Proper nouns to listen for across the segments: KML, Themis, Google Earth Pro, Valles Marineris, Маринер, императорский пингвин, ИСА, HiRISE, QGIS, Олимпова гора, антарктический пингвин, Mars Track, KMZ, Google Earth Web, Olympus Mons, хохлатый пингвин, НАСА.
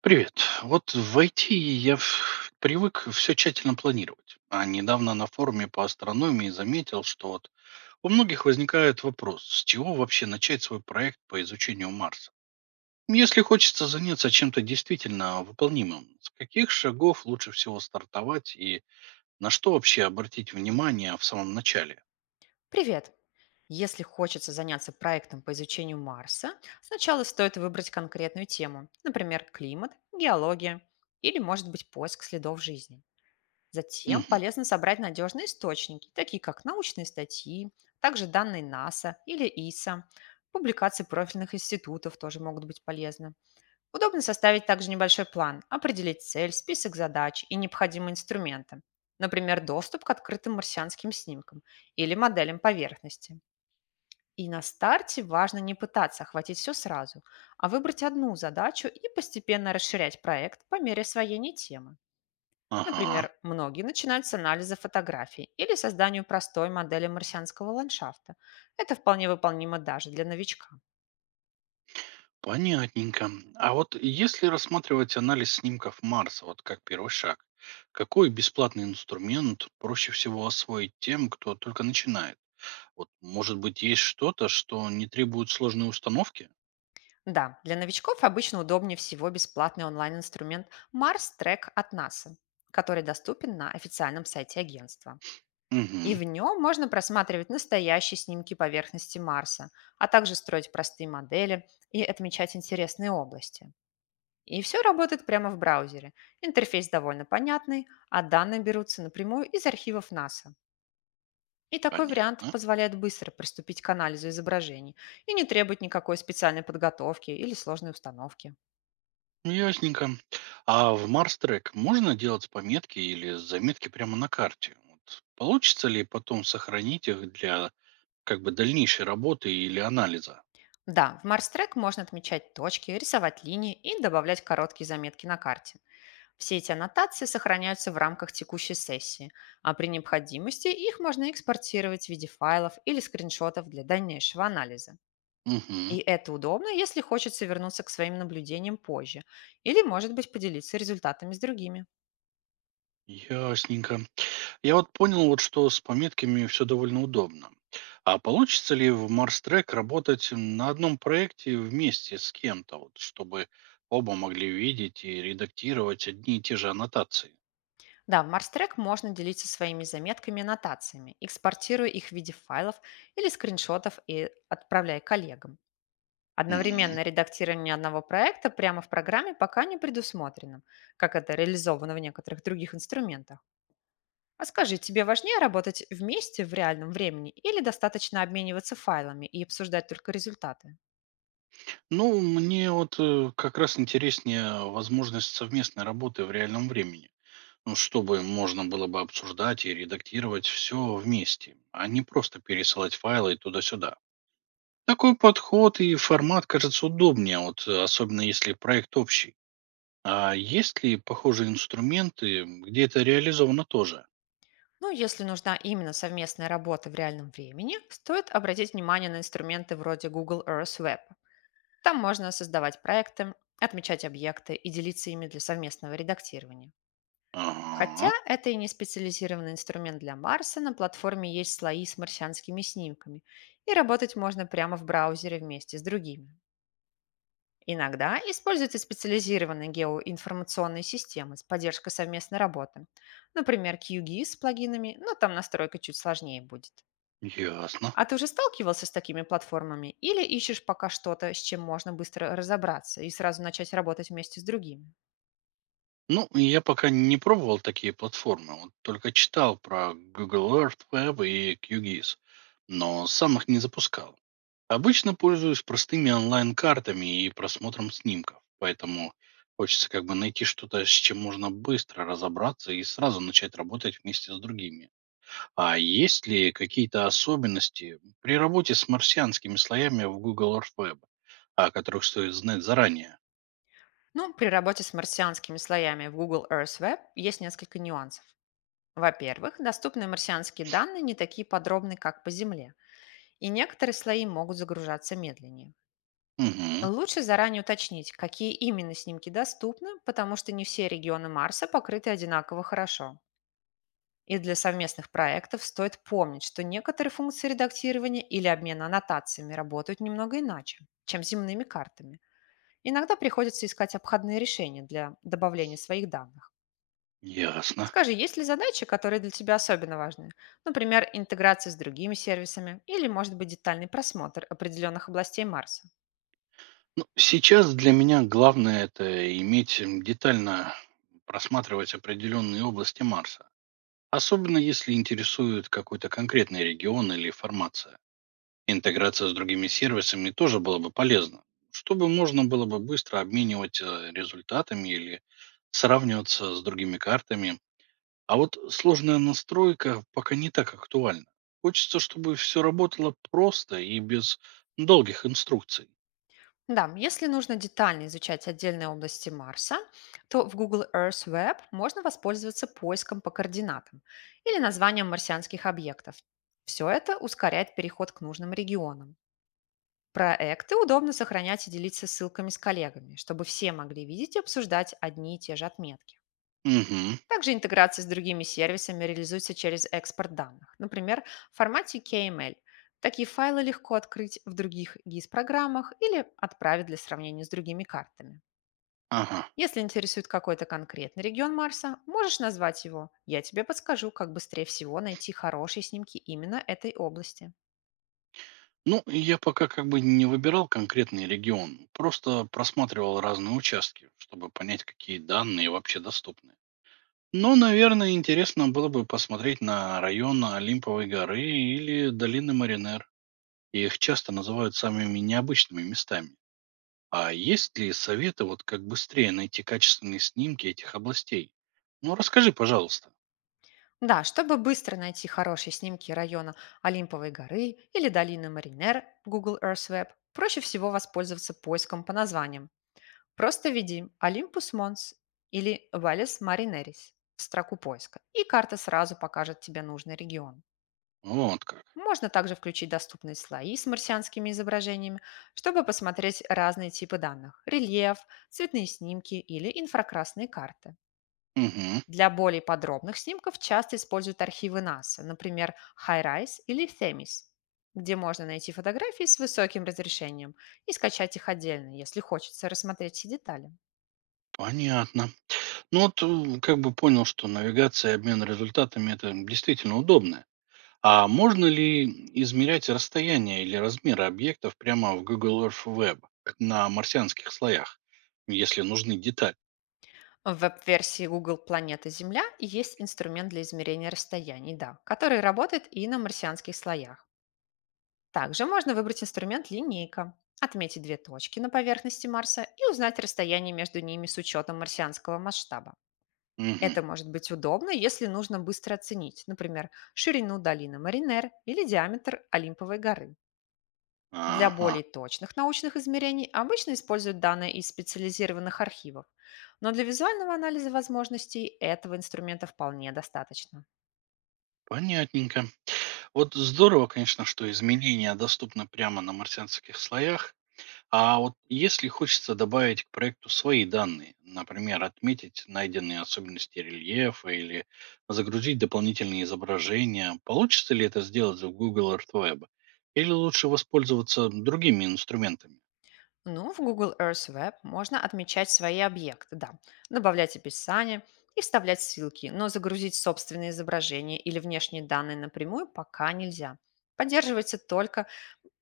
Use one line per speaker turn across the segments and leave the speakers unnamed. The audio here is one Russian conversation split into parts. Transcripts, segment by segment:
Привет. Вот в IT я привык все тщательно планировать. А недавно на форуме по астрономии заметил, что у многих возникает вопрос, с чего вообще начать свой проект по изучению Марса. Если хочется заняться чем-то действительно выполнимым, с каких шагов лучше всего стартовать и на что вообще обратить внимание в самом начале?
Привет! Если хочется заняться проектом по изучению Марса, сначала стоит выбрать конкретную тему, например, климат, геология или, может быть, поиск следов жизни. Затем
Мгм.
полезно собрать надежные источники, такие как научные статьи, также данные НАСА или ИСА. Публикации профильных институтов тоже могут быть полезны. Удобно составить также небольшой план, определить цель, список задач и необходимые инструменты. Например, доступ к открытым марсианским снимкам или моделям поверхности. И на старте важно не пытаться охватить все сразу, а выбрать одну задачу и постепенно расширять проект по мере освоения темы.
Ага.
Например, многие начинают с анализа фотографий или созданию простой модели марсианского ландшафта. Это вполне выполнимо даже для новичка.
Понятненько. А вот если рассматривать анализ снимков Марса, вот как первый шаг, какой бесплатный инструмент проще всего освоить тем, кто только начинает? Вот, может быть, есть что-то, что не требует сложной установки?
Да, для новичков обычно удобнее всего бесплатный онлайн-инструмент Mars Track от NASA, который доступен на официальном сайте агентства. И
Угу,
в нем можно просматривать настоящие снимки поверхности Марса, а также строить простые модели и отмечать интересные области. И все работает прямо в браузере. Интерфейс довольно понятный, а данные берутся напрямую из архивов НАСА. И такой вариант
понятно.
позволяет быстро приступить к анализу изображений и не требует никакой специальной подготовки или сложной установки.
Ясненько. А в Марс Трек можно делать пометки или заметки прямо на карте? Вот, получится ли потом сохранить их для как бы дальнейшей работы или анализа?
Да, в Mars Track можно отмечать точки, рисовать линии и добавлять короткие заметки на карте. Все эти аннотации сохраняются в рамках текущей сессии, а при необходимости их можно экспортировать в виде файлов или скриншотов для дальнейшего анализа.
Угу,
И это удобно, если хочется вернуться к своим наблюдениям позже или, может быть, поделиться результатами с другими.
ясненько. Я вот понял, вот, что с пометками все довольно удобно. А получится ли в Mars Track работать на одном проекте вместе с кем-то, вот, чтобы оба могли видеть и редактировать одни и те же аннотации?
Да, в Mars Track можно делиться своими заметками и аннотациями, экспортируя их в виде файлов или скриншотов и отправляя коллегам.
Мгм.
Одновременное редактирование одного проекта прямо в программе пока не предусмотрено, как это реализовано в некоторых других инструментах. А скажи, тебе важнее работать вместе в реальном времени или достаточно обмениваться файлами и обсуждать только результаты?
Ну, мне как раз интереснее возможность совместной работы в реальном времени. Ну, чтобы можно было бы обсуждать и редактировать все вместе, а не просто пересылать файлы туда-сюда. Такой подход и формат кажется удобнее, особенно если проект общий. А есть ли похожие инструменты, где это реализовано тоже?
Ну, если нужна именно совместная работа в реальном времени, стоит обратить внимание на инструменты вроде Google Earth Web. Там можно создавать проекты, отмечать объекты и делиться ими для совместного редактирования. Хотя
Ага,
это и не специализированный инструмент для Марса, на платформе есть слои с марсианскими снимками, и работать можно прямо в браузере вместе с другими. Иногда используются специализированные геоинформационные системы с поддержкой совместной работы. Например, QGIS с плагинами, но там настройка чуть сложнее будет.
ясно.
А ты уже сталкивался с такими платформами или ищешь пока что-то, с чем можно быстро разобраться и сразу начать работать вместе с другими?
Ну, я пока не пробовал такие платформы, вот только читал про Google Earth Web и QGIS, но сам их не запускал. Обычно пользуюсь простыми онлайн-картами и просмотром снимков, поэтому хочется как бы найти что-то, с чем можно быстро разобраться и сразу начать работать вместе с другими. А есть ли какие-то особенности при работе с марсианскими слоями в Google Earth Web, о которых стоит знать заранее?
Ну, при работе с марсианскими слоями в Google Earth Web есть несколько нюансов. Во-первых, доступные марсианские данные не такие подробные, как по Земле, и некоторые слои могут загружаться медленнее.
Угу,
Лучше заранее уточнить, какие именно снимки доступны, потому что не все регионы Марса покрыты одинаково хорошо. И для совместных проектов стоит помнить, что некоторые функции редактирования или обмена аннотациями работают немного иначе, чем с земными картами. Иногда приходится искать обходные решения для добавления своих данных.
ясно.
Скажи, есть ли задачи, которые для тебя особенно важны? Например, интеграция с другими сервисами или, может быть, детальный просмотр определенных областей Марса?
Ну, сейчас для меня главное это иметь детально просматривать определенные области Марса, особенно если интересует какой-то конкретный регион или формация. Интеграция с другими сервисами тоже было бы полезно, чтобы можно было бы быстро обменивать результатами или сравниваться с другими картами. А вот сложная настройка пока не так актуальна. Хочется, чтобы все работало просто и без долгих инструкций.
Да, если нужно детально изучать отдельные области Марса, то в Google Earth Web можно воспользоваться поиском по координатам или названием марсианских объектов. Все это ускоряет переход к нужным регионам. Проекты удобно сохранять и делиться ссылками с коллегами, чтобы все могли видеть и обсуждать одни и те же отметки.
Угу,
Также интеграция с другими сервисами реализуется через экспорт данных, например, в формате KML. Такие файлы легко открыть в других GIS-программах или отправить для сравнения с другими картами.
ага.
Если интересует какой-то конкретный регион Марса, можешь назвать его. Я тебе подскажу, как быстрее всего найти хорошие снимки именно этой области.
Ну, я пока как бы не выбирал конкретный регион, просто просматривал разные участки, чтобы понять, какие данные вообще доступны. Но, наверное, интересно было бы посмотреть на район Олимповой горы или долины Маринер. Их часто называют самыми необычными местами. А есть ли советы, вот как быстрее найти качественные снимки этих областей? Ну, расскажи, пожалуйста.
Да, чтобы быстро найти хорошие снимки района Олимповой горы или долины Маринер в Google Earth Web, проще всего воспользоваться поиском по названиям. Просто введи Olympus Mons или Valles Marineris в строку поиска, и карта сразу покажет тебе нужный регион.
Вот как.
Можно также включить доступные слои с марсианскими изображениями, чтобы посмотреть разные типы данных — рельеф, цветные снимки или инфракрасные карты.
Угу,
Для более подробных снимков часто используют архивы НАСА, например, HiRISE или Themis, где можно найти фотографии с высоким разрешением и скачать их отдельно, если хочется рассмотреть все детали.
понятно. Как бы понял, что навигация и обмен результатами это действительно удобно. А можно ли измерять расстояние или размеры объектов прямо в Google Earth Web на марсианских слоях, если нужны детали?
В веб-версии Google «Планета Земля» есть инструмент для измерения расстояний, да, который работает и на марсианских слоях. Также можно выбрать инструмент «Линейка», отметить две точки на поверхности Марса и узнать расстояние между ними с учетом марсианского масштаба. Это
Угу.
может быть удобно, если нужно быстро оценить, например, ширину долины Маринер или диаметр Олимповой горы. Для
Ага,
более точных научных измерений обычно используют данные из специализированных архивов, но для визуального анализа возможностей этого инструмента вполне достаточно.
понятненько. Вот здорово, конечно, что изменения доступны прямо на марсианских слоях. А вот если хочется добавить к проекту свои данные, например, отметить найденные особенности рельефа или загрузить дополнительные изображения, получится ли это сделать в Google Earth Web? Или лучше воспользоваться другими инструментами?
Ну, в Google Earth Web можно отмечать свои объекты, да, добавлять описание и вставлять ссылки, но загрузить собственные изображения или внешние данные напрямую пока нельзя. Поддерживается только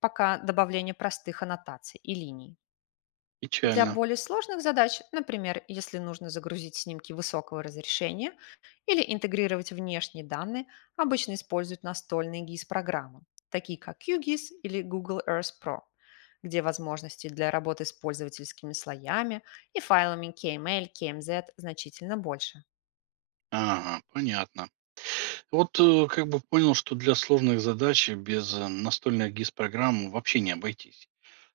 пока добавление простых аннотаций и линий. Для
Печально.
более сложных задач, например, если нужно загрузить снимки высокого разрешения или интегрировать внешние данные, обычно используют настольные GIS-программы, такие как QGIS или Google Earth Pro, где возможности для работы с пользовательскими слоями и файлами KML, KMZ значительно больше.
Ага, понятно. Как бы понял, что для сложных задач без настольных GIS-программ вообще не обойтись.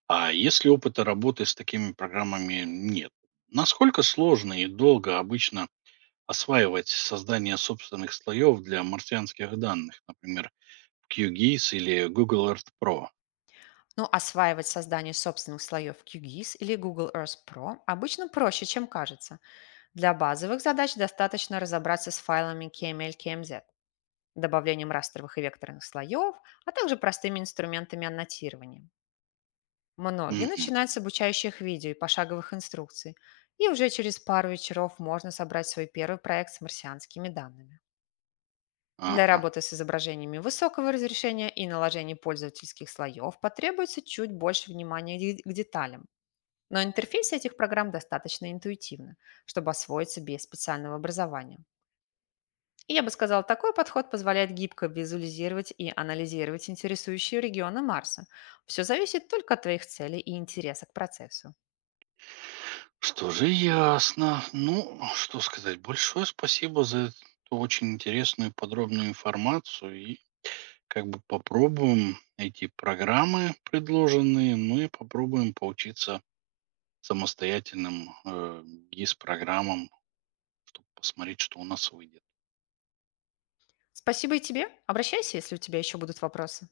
А если опыта работы с такими программами нет? Насколько сложно и долго обычно осваивать создание собственных слоев для марсианских данных, например, QGIS или Google Earth Pro.
Но осваивать создание собственных слоев QGIS или Google Earth Pro обычно проще, чем кажется. Для базовых задач достаточно разобраться с файлами KML, KMZ, добавлением растровых и векторных слоев, а также простыми инструментами аннотирования. Многие
Мгм.
начинают с обучающих видео и пошаговых инструкций, и уже через пару вечеров можно собрать свой первый проект с марсианскими данными. Для
Ага.
работы с изображениями высокого разрешения и наложения пользовательских слоев потребуется чуть больше внимания к деталям, но интерфейс этих программ достаточно интуитивно, чтобы освоиться без специального образования. И я бы сказал, такой подход позволяет гибко визуализировать и анализировать интересующие регионы Марса. Все зависит только от твоих целей и интереса к процессу.
Что же ясно. Ну, что сказать, большое спасибо за эту очень интересную и подробную информацию. И как бы попробуем эти программы предложенные, ну и попробуем поучиться самостоятельным программам, чтобы посмотреть, что у нас выйдет.
Спасибо и тебе. Обращайся, если у тебя еще будут вопросы.